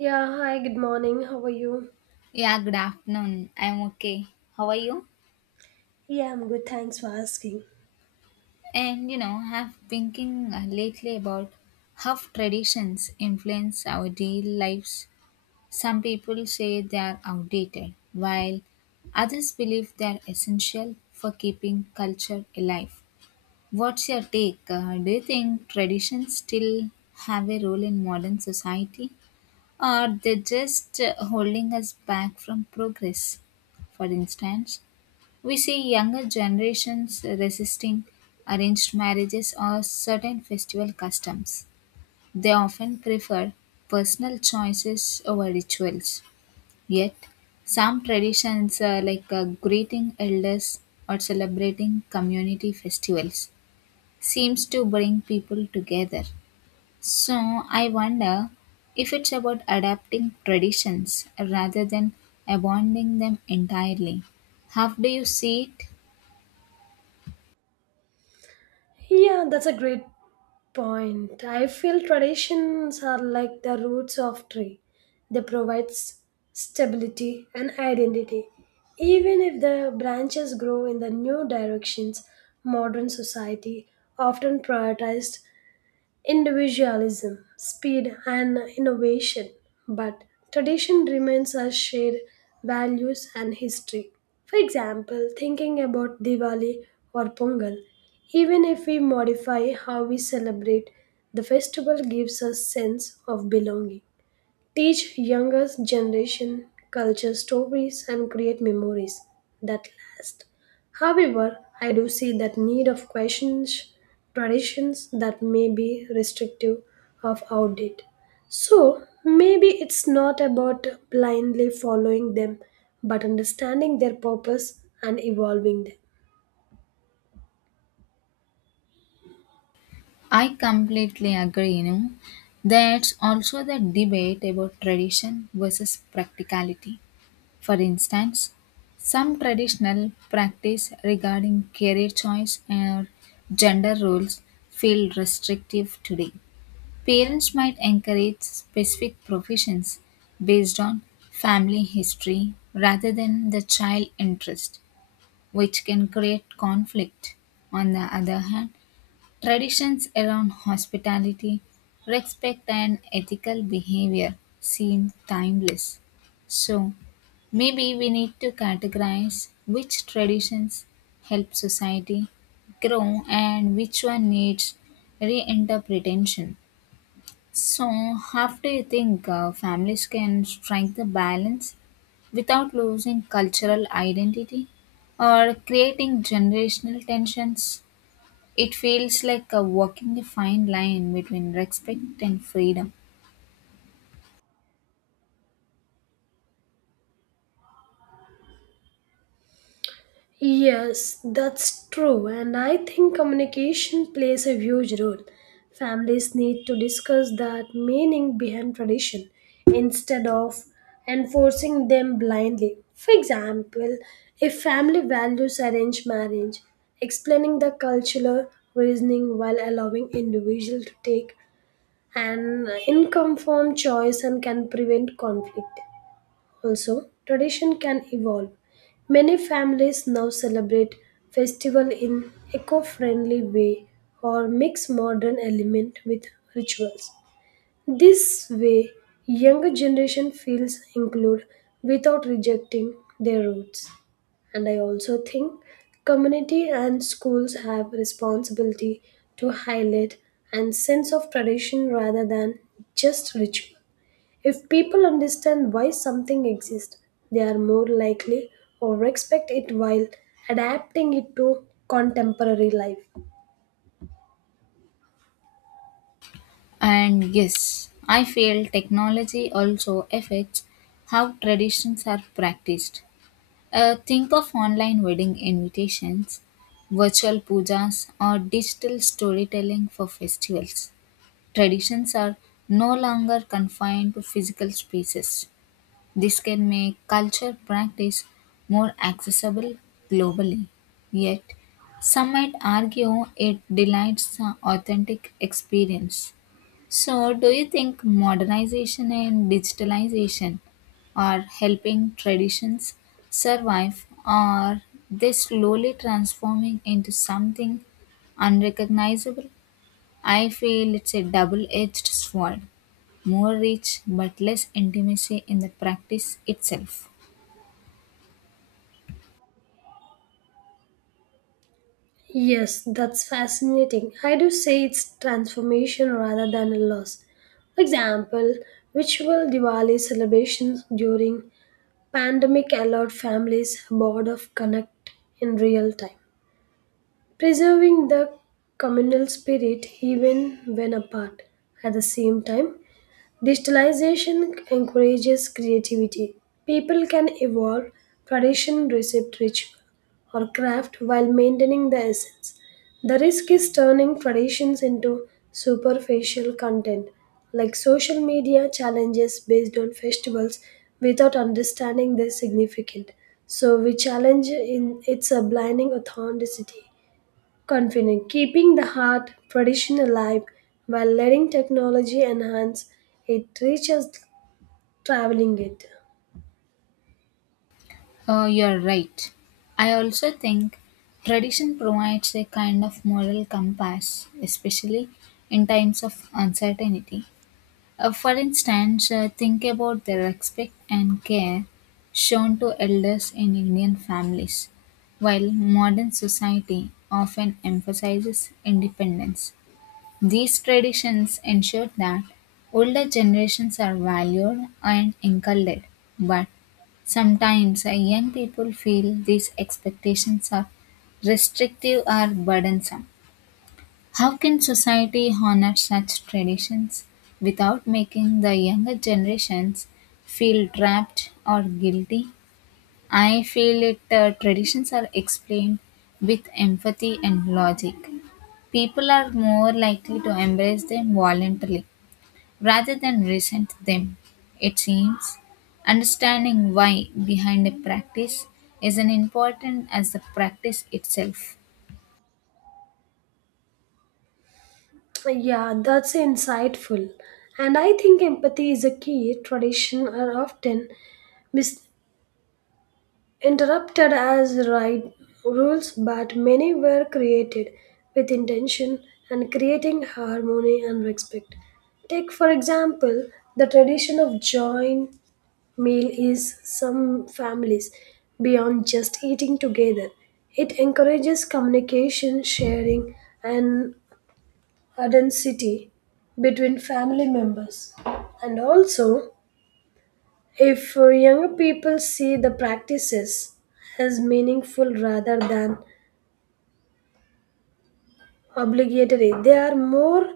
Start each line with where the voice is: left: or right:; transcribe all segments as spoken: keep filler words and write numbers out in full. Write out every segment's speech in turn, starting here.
right: Yeah, hi, good morning. How are you?
left: Yeah, good afternoon. I'm okay. How are you?
right: Yeah, I'm good. Thanks for asking.
left: And you know, I've been thinking uh, lately about how traditions influence our daily lives. Some people say they are outdated, while others believe they are essential for keeping culture alive. What's your take? Uh, do you think traditions still have a role in modern society, or they're just uh, holding us back from progress? For instance, we see younger generations resisting arranged marriages or certain festival customs. They often prefer personal choices over rituals. Yet, some traditions uh, like uh, greeting elders or celebrating community festivals seems to bring people together. So, I wonder if it's about adapting traditions rather than abandoning them entirely. How do you see it?
right: Yeah, that's a great point. I feel traditions are like the roots of tree. They provide s- stability and identity. Even if the branches grow in the new directions, modern society often prioritized individualism, speed, and innovation, but tradition remains our shared values and history. For example, thinking about Diwali or Pongal, even if we modify how we celebrate, the festival gives us sense of belonging. Teach younger generation culture stories and create memories that last. However, I do see that need of questions traditions that may be restrictive of outdated. So maybe it's not about blindly following them, but understanding their purpose and evolving them.
left: I completely agree, you know. There's also the debate about tradition versus practicality. For instance, some traditional practice regarding career choice or gender roles feel restrictive today. Parents might encourage specific professions based on family history rather than the child interest, which can create conflict. On the other hand, traditions around hospitality, respect, and ethical behavior seem timeless. So, maybe we need to categorize which traditions help society grow and which one needs reinterpretation. So, how do you think uh, families can strike the balance without losing cultural identity or creating generational tensions? It feels like a walking a fine line between respect and freedom.
right: Yes, that's true, and I think communication plays a huge role. Families need to discuss that meaning behind tradition instead of enforcing them blindly. For example, if family values arrange marriage, explaining the cultural reasoning while allowing individual to take an informed choice and can prevent conflict. Also, tradition can evolve. Many families now celebrate festival in eco-friendly way or mix modern element with rituals. This way, younger generation feels included without rejecting their roots. And I also think community and schools have responsibility to highlight and sense of tradition rather than just ritual. If people understand why something exists, they are more likely or respect it while adapting it to contemporary life.
left: And yes, I feel technology also affects how traditions are practiced. Uh, think of online wedding invitations, virtual pujas, or digital storytelling for festivals. Traditions are no longer confined to physical spaces. This can make culture practice more accessible globally. Yet, some might argue it delights the authentic experience. So, do you think modernization and digitalization are helping traditions survive, or they slowly transforming into something unrecognizable? I feel it's a double edged sword. More reach but less intimacy in the practice itself.
right: Yes, that's fascinating. I do say it's transformation rather than a loss. For example, virtual Diwali celebrations during pandemic allowed families board of connect in real time, preserving the communal spirit even when apart. At the same time, digitalization encourages creativity. People can evolve tradition, receipt, ritual, or craft while maintaining the essence. The risk is turning traditions into superficial content, like social media challenges based on festivals without understanding their significance. So we challenge in its a blinding authenticity. Confident, keeping the heart tradition alive while letting technology enhance it reaches traveling it.
left: Oh, you're right. I also think tradition provides a kind of moral compass, especially in times of uncertainty. Uh, for instance, uh, think about the respect and care shown to elders in Indian families, while modern society often emphasizes independence. These traditions ensure that older generations are valued and encouraged, but sometimes uh, young people feel these expectations are restrictive or burdensome. How can society honor such traditions without making the younger generations feel trapped or guilty? I feel it uh, traditions are explained with empathy and logic. People are more likely to embrace them voluntarily rather than resent them. It seems understanding why behind a practice is as important as the practice itself.
right: Yeah, that's insightful. And I think empathy is a key. Tradition are often misinterpreted as right rules, but many were created with intention and creating harmony and respect. Take, for example, the tradition of join. Meal is some families beyond just eating together. It encourages communication, sharing, and authenticity between family members. And also, if uh, younger people see the practices as meaningful rather than obligatory, they are more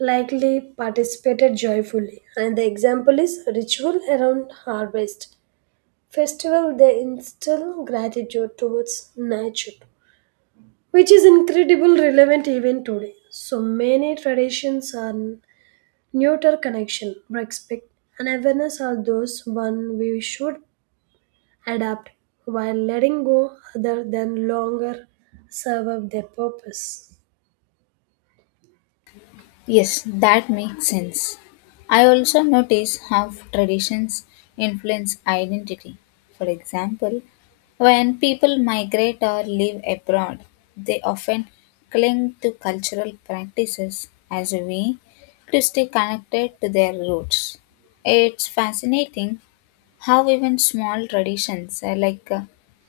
right: likely participated joyfully. And the example is ritual around harvest festival they instill gratitude towards nature, which is incredible relevant even today. So many traditions are neuter connection respect and awareness are those one we should adapt while letting go other than longer serve their purpose.
left: Yes, that makes sense. I also notice how traditions influence identity. For example, when people migrate or live abroad, they often cling to cultural practices as a way to stay connected to their roots. It's fascinating how even small traditions uh, like uh,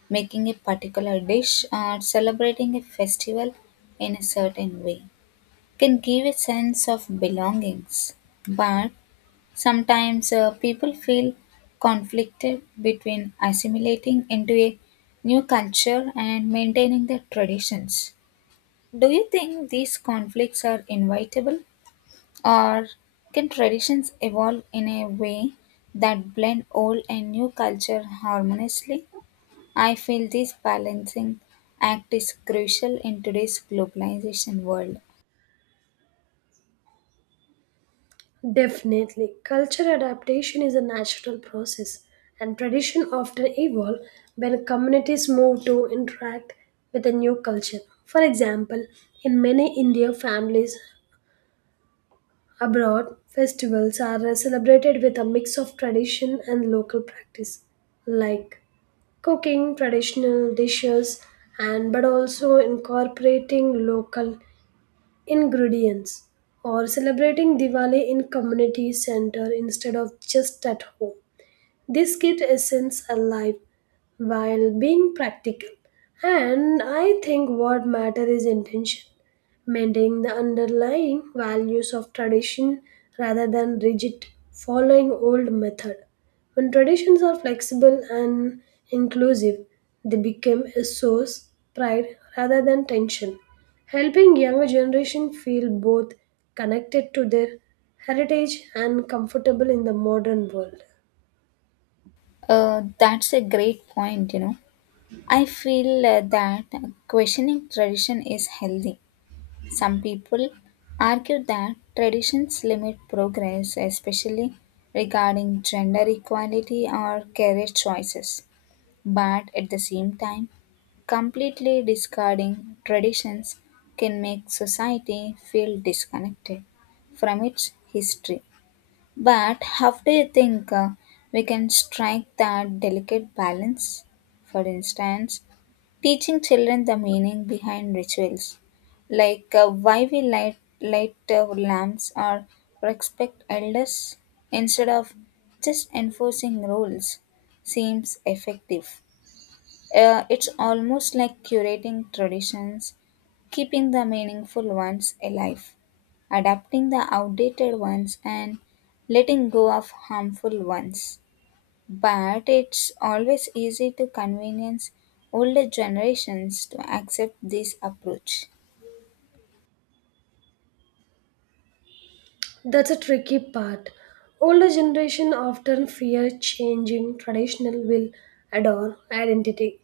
left: making a particular dish or celebrating a festival in a certain way can give a sense of belongings, but sometimes uh, people feel conflicted between assimilating into a new culture and maintaining their traditions. Do you think these conflicts are inevitable, or can traditions evolve in a way that blend old and new culture harmoniously? I feel this balancing act is crucial in today's globalization world.
right: Definitely. Culture adaptation is a natural process, and tradition often evolve when communities move to interact with a new culture. For example, in many Indian families abroad, festivals are celebrated with a mix of tradition and local practice, like cooking traditional dishes and but also incorporating local ingredients or celebrating Diwali in community center instead of just at home. This keeps essence alive while being practical. And I think what matters is intention, maintaining the underlying values of tradition rather than rigid following old method. When traditions are flexible and inclusive, they become a source pride rather than tension, helping younger generation feel both connected to their heritage and comfortable in the modern world.
left: Uh, that's a great point, you know. I feel uh, that questioning tradition is healthy. Some people argue that traditions limit progress, especially regarding gender equality or career choices. But at the same time, completely discarding traditions can make society feel disconnected from its history. But how do you think uh, we can strike that delicate balance? For instance, teaching children the meaning behind rituals, like uh, why we light, light uh, lamps or respect elders instead of just enforcing rules, seems effective. Uh, it's almost like curating traditions, keeping the meaningful ones alive, adapting the outdated ones, and letting go of harmful ones. But it's always easy to convenience older generations to accept this approach.
right: That's a tricky part. Older generation often fear changing traditional will adore identity,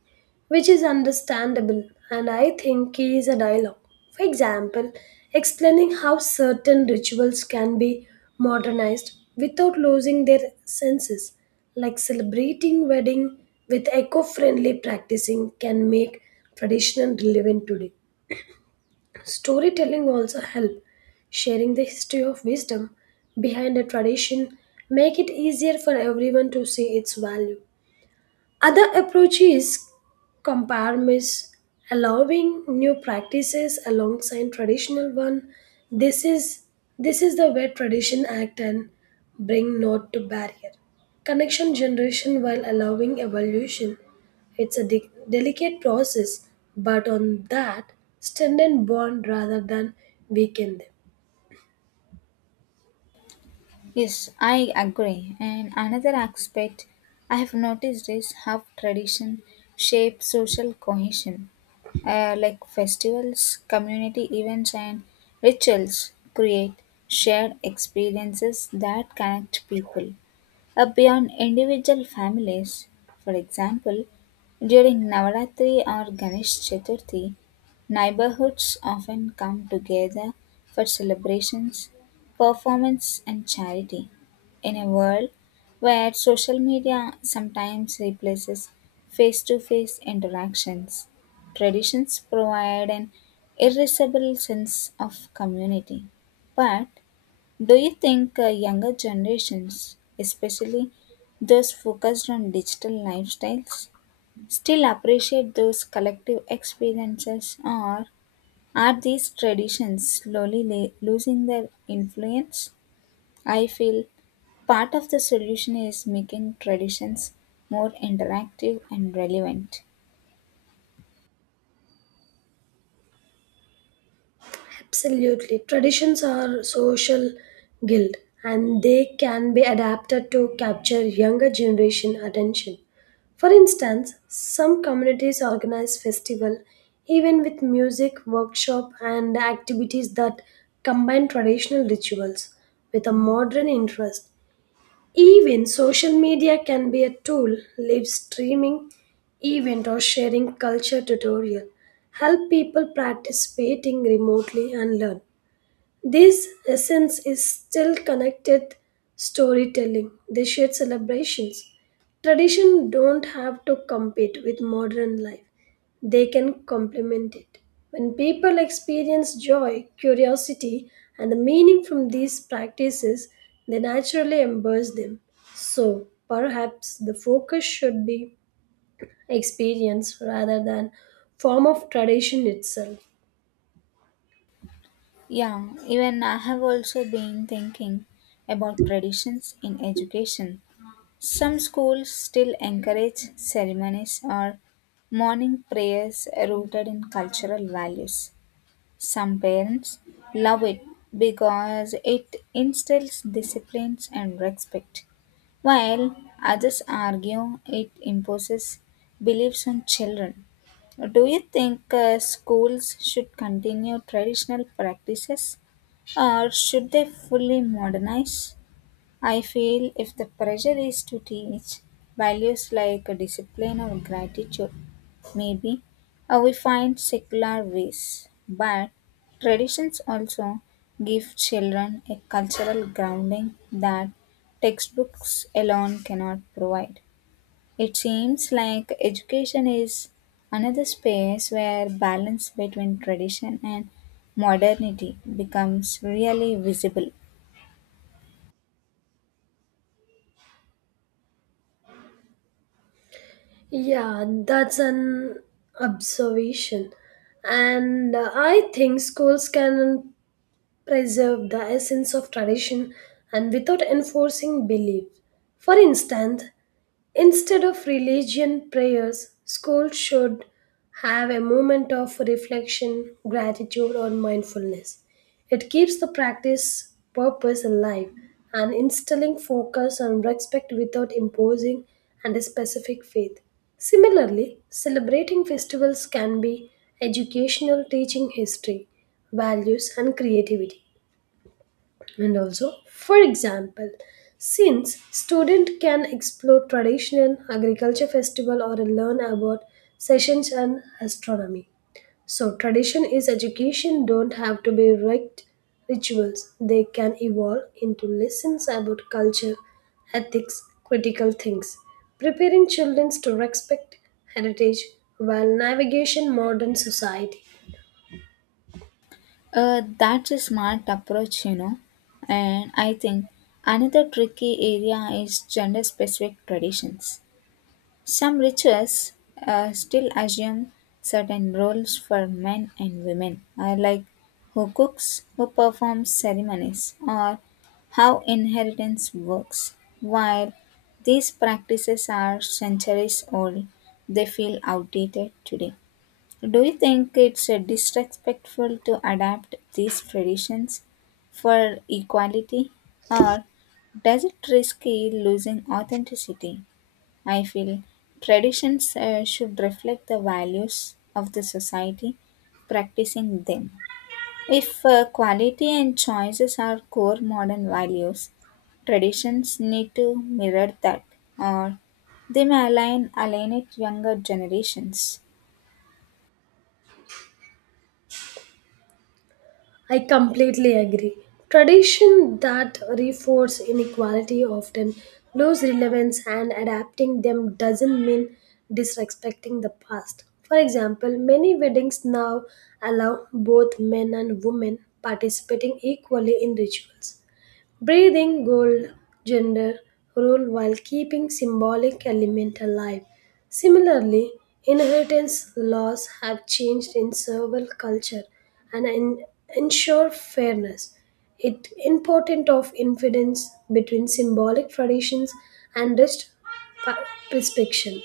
right: which is understandable, and I think key is a dialogue. For example, explaining how certain rituals can be modernized without losing their senses, like celebrating wedding with eco-friendly practicing can make tradition relevant today. Storytelling also help sharing the history of wisdom behind a tradition make it easier for everyone to see its value. Other approach is comparmis, allowing new practices alongside traditional one. This is this is the way tradition act and bring not to barrier. Connection generation while allowing evolution. It's a de- delicate process, but on that, strengthen bond rather than weaken them.
left: Yes, I agree. And another aspect I have noticed is how tradition shapes social cohesion. Uh, like festivals, community events, and rituals create shared experiences that connect people uh, beyond individual families. For example, during Navaratri or Ganesh Chaturthi, neighborhoods often come together for celebrations, performance, and charity. In a world where social media sometimes replaces face to face interactions, traditions provide an irreplaceable sense of community. But do you think uh, younger generations, especially those focused on digital lifestyles, still appreciate those collective experiences, or are these traditions slowly la- losing their influence? I feel part of the solution is making traditions more interactive and relevant.
right: Absolutely. Traditions are social guild and they can be adapted to capture younger generation attention. For instance, some communities organize festival even with music, workshop and activities that combine traditional rituals with a modern interest. Even social media can be a tool, live streaming event or sharing culture tutorial help people participating remotely and learn. This essence is still connected storytelling, they shared celebrations. Tradition don't have to compete with modern life. They can complement it. When people experience joy, curiosity, and the meaning from these practices, they naturally embrace them. So perhaps the focus should be experience rather than form of tradition itself.
left: Yeah, even I have also been thinking about traditions in education. Some schools still encourage ceremonies or morning prayers rooted in cultural values. Some parents love it because it instills discipline and respect, while others argue it imposes beliefs on children. Do you think uh, schools should continue traditional practices, or should they fully modernize? I feel if the pressure is to teach values like discipline or gratitude, maybe uh, we find secular ways. But traditions also give children a cultural grounding that textbooks alone cannot provide. It seems like education is another space where balance between tradition and modernity becomes really visible.
right: Yeah, that's an observation. And uh, I think schools can preserve the essence of tradition and without enforcing belief. For instance, instead of religion prayers, schools should have a moment of reflection, gratitude, or mindfulness. It keeps the practice purpose alive and instilling focus on respect without imposing and a specific faith. Similarly, celebrating festivals can be educational, teaching history, values, and creativity. And also, for example, since student can explore traditional agriculture festival or learn about sessions and astronomy. So tradition is education don't have to be rict rituals. They can evolve into lessons about culture, ethics, critical things, preparing children to respect heritage while navigation modern society.
left: Uh, that's a smart approach, you know. And I think another tricky area is gender specific traditions. Some rituals uh, still assume certain roles for men and women, uh, like who cooks, who performs ceremonies, or how inheritance works. While these practices are centuries old, they feel outdated today. Do you think it's uh, disrespectful to adapt these traditions for equality, or does it risk losing authenticity? I feel traditions uh, should reflect the values of the society practicing them. If uh, quality and choices are core modern values, traditions need to mirror that, or they may align alienate younger generations.
right: I completely agree. Tradition that reinforce inequality often lose relevance and adapting them doesn't mean disrespecting the past. For example, many weddings now allow both men and women participating equally in rituals breathing gold gender rule while keeping symbolic element alive. Similarly, inheritance laws have changed in several culture and en- ensure fairness. It important of infidence between symbolic traditions and rich pa- prescription.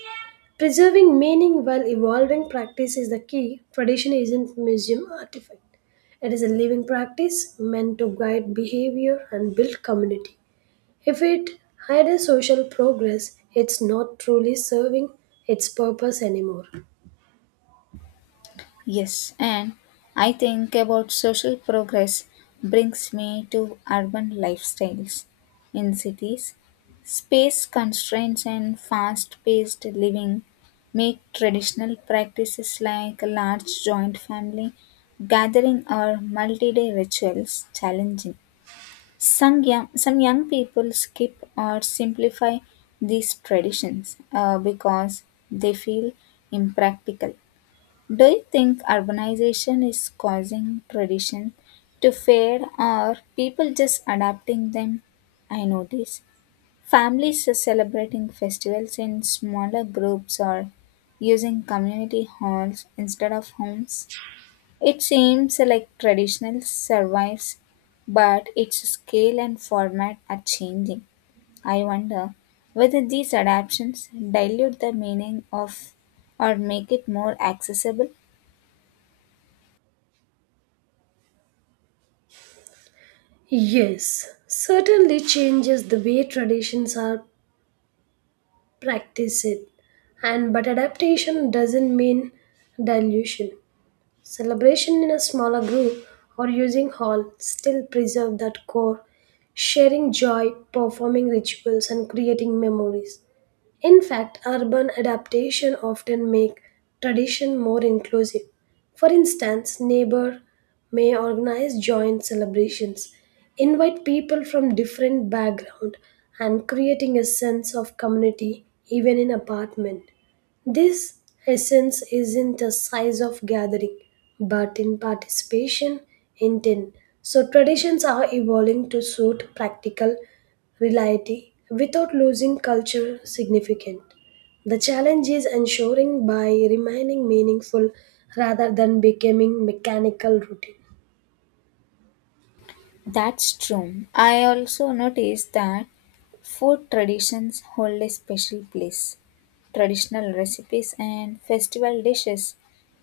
right: Preserving meaning while evolving practice is the key. Tradition isn't museum artifact. It is a living practice meant to guide behavior and build community. If it hides social progress, it's not truly serving its purpose anymore.
left: Yes, and I think about social progress brings me to urban lifestyles. In cities, space constraints and fast paced living make traditional practices like a large joint family gathering or multi day rituals challenging. Some young, some young people skip or simplify these traditions uh, because they feel impractical. Do you think urbanization is causing tradition to fade, or people just adapting them? I notice families are celebrating festivals in smaller groups or using community halls instead of homes. It seems like traditional survives, but its scale and format are changing. I wonder whether these adaptations dilute the meaning of or make it more accessible.
right: Yes, certainly changes the way traditions are practiced, and but adaptation doesn't mean dilution. Celebration in a smaller group or using hall still preserve that core, sharing joy, performing rituals and creating memories. In fact, urban adaptation often make tradition more inclusive. For instance, neighbor may organize joint celebrations, invite people from different background and creating a sense of community even in apartment. This essence is in the size of gathering, but in participation intent. So traditions are evolving to suit practical reality without losing culture significant. The challenge is ensuring by remaining meaningful rather than becoming mechanical routine.
left: That's true. I also noticed that food traditions hold a special place. Traditional recipes and festival dishes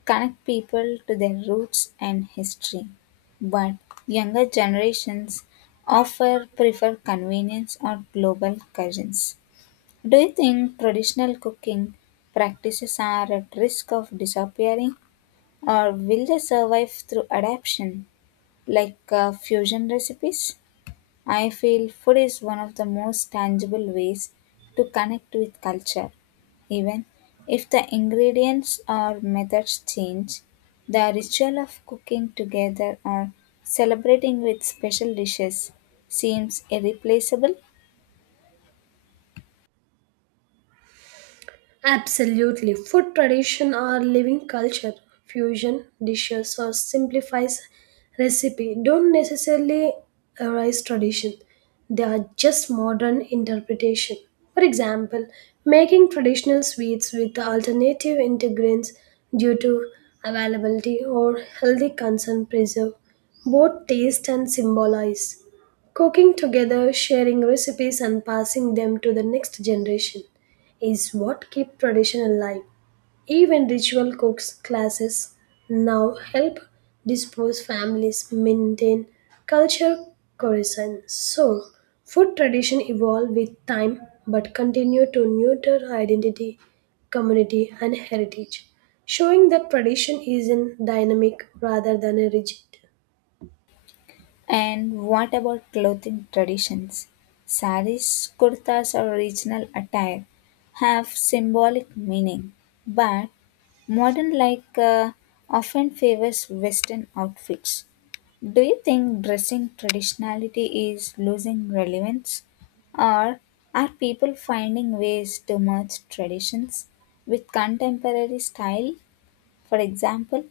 left: connect people to their roots and history. But younger generations often prefer convenience or global cuisines. Do you think traditional cooking practices are at risk of disappearing, or will they survive through adaptation like uh, fusion recipes? I feel food is one of the most tangible ways to connect with culture. Even if the ingredients or methods change, the ritual of cooking together or celebrating with special dishes seems irreplaceable.
right: Absolutely. Food tradition or living culture, fusion dishes or simplifies recipe don't necessarily arise tradition. They are just modern interpretation. For example, making traditional sweets with alternative ingredients due to availability or healthy concern preserve both taste and symbolize. Cooking together, sharing recipes and passing them to the next generation is what keep tradition alive. Even ritual cooks classes now help dispose families maintain culture cohesion. So food tradition evolve with time but continue to nurture identity, community and heritage, showing that tradition is in dynamic rather than a rigid.
left: And what about clothing traditions? Saris, kurtas, or regional attire have symbolic meaning, but modern like uh, often favors Western outfits. Do you think dressing traditionality is losing relevance, or are people finding ways to merge traditions with contemporary style? For example,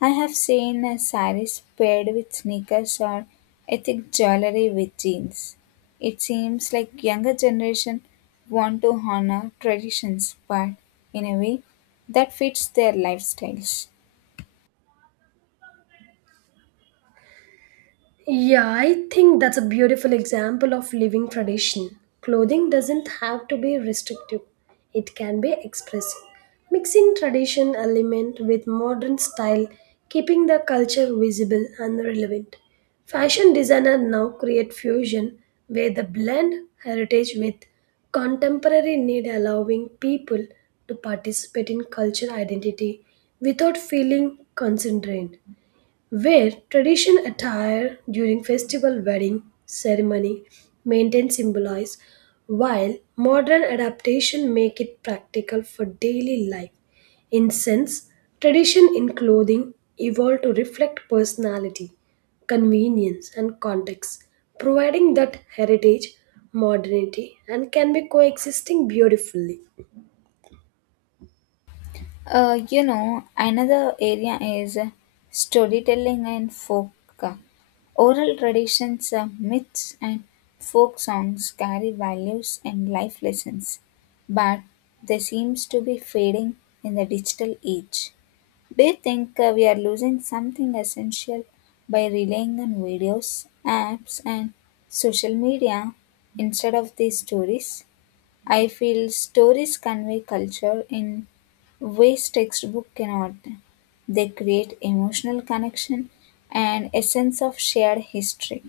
left: I have seen a saris paired with sneakers or ethnic jewelry with jeans. It seems like younger generation want to honor traditions, but in a way that fits their lifestyles.
right: Yeah, I think that's a beautiful example of living tradition. Clothing doesn't have to be restrictive, it can be expressive. Mixing tradition element with modern style, keeping the culture visible and relevant. Fashion designers now create fusion where they blend heritage with contemporary need allowing people to participate in cultural identity without feeling constrained. Wear tradition attire during festival wedding ceremony maintain symbolize while modern adaptation make it practical for daily life. In sense, tradition in clothing evolved to reflect personality, convenience and context, providing that heritage, modernity and can be coexisting beautifully.
left: Uh, you know, another area is storytelling and folk. Oral traditions, uh, myths, and folk songs carry values and life lessons, but they seems to be fading in the digital age. Do you think uh, we are losing something essential by relying on videos, apps, and social media instead of these stories? I feel stories convey culture in ways textbook cannot. They create emotional connection and a sense of shared history.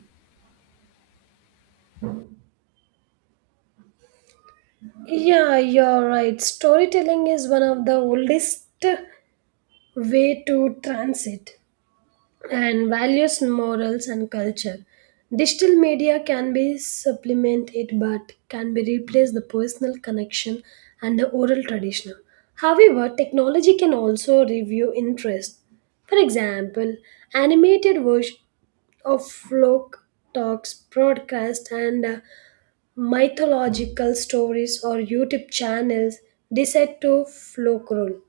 right: Yeah, you're right. Storytelling is one of the oldest way to transit and values, morals, and culture. Digital media can be supplement it, but can be replace the personal connection and the oral traditional. However, technology can also review interest. For example, animated version of folk talks broadcast and uh, mythological stories or YouTube channels decide to folklore.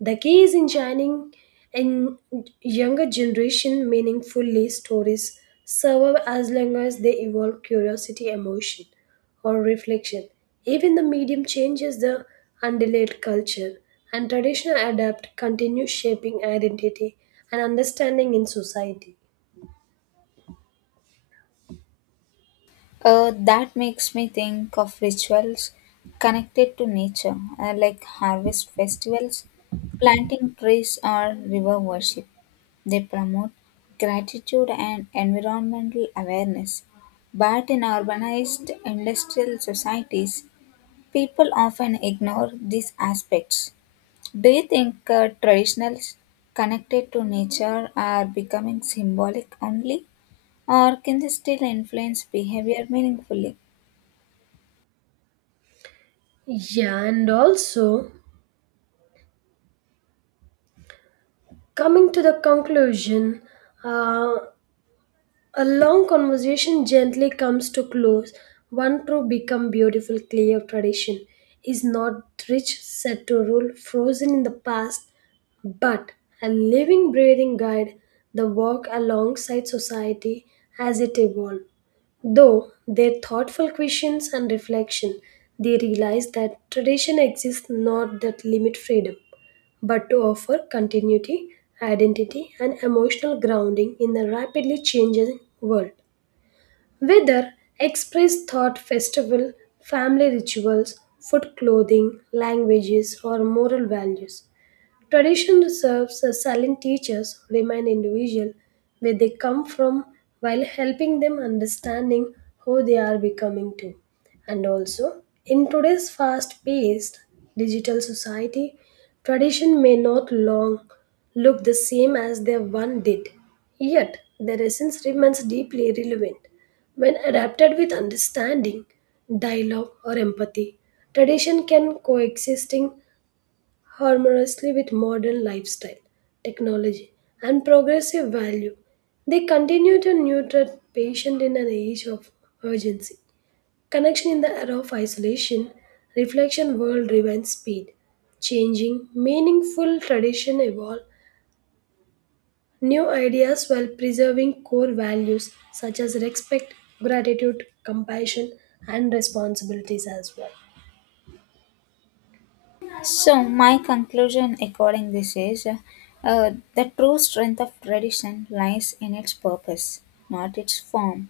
right: The key is in shining in younger generation meaningfully stories serve as long as they evoke curiosity, emotion, or reflection. Even the medium changes the underlaid culture and traditional adapt continue shaping identity and understanding in society.
left: Uh, that makes me think of rituals connected to nature, uh, like harvest festivals, planting trees, or river worship. They promote gratitude and environmental awareness. But in urbanized industrial societies, people often ignore these aspects. Do you think uh, traditionals connected to nature are becoming symbolic only, or can they still influence behavior meaningfully?
right: Yeah, and also coming to the conclusion, uh, a long conversation gently comes to close. One true become beautiful, clear tradition is not rich, set to rule, frozen in the past, but a living, breathing guide, the walk alongside society as it evolves. Though their thoughtful questions and reflection, they realize that tradition exists not that limit freedom, but to offer continuity, identity, and emotional grounding in the rapidly changing world. Whether express thought festival, family rituals, food clothing, languages, or moral values, tradition serves as silent teachers who remind individuals where they come from while helping them understanding who they are becoming to. And also, in today's fast-paced digital society, tradition may not long look the same as they once did. Yet, their essence remains deeply relevant. When adapted with understanding, dialogue, or empathy, tradition can coexisting harmoniously with modern lifestyle, technology, and progressive value. They continue to nurture patient in an age of urgency. Connection in the era of isolation, reflection world driven speed, changing, meaningful tradition evolve, new ideas while preserving core values such as respect, gratitude, compassion, and responsibilities as well.
left: So, my conclusion according this is uh, uh, the true strength of tradition lies in its purpose, not its form.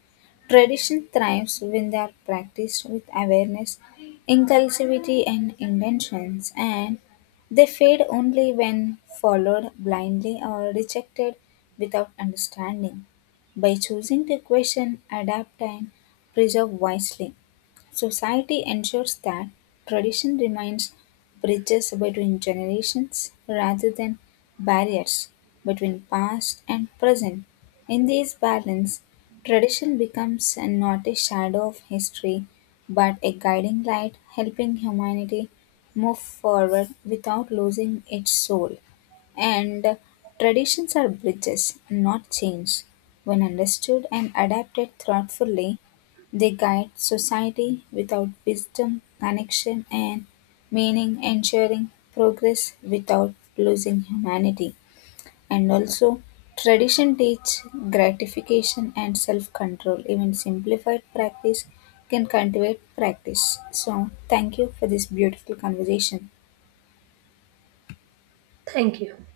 left: Tradition thrives when they are practiced with awareness, inclusivity, and intentions, and they fade only when followed blindly or rejected without understanding. By choosing to question, adapt, and preserve wisely, society ensures that tradition remains bridges between generations rather than barriers between past and present. In this balance, tradition becomes not a shadow of history but a guiding light helping humanity move forward without losing its soul. And traditions are bridges, not chains. When understood and adapted thoughtfully, they guide society without wisdom, connection, and meaning, ensuring progress without losing humanity. And also, tradition teach gratification and self-control. Even simplified practice can cultivate practice. So, thank you for this beautiful conversation.
right: Thank you.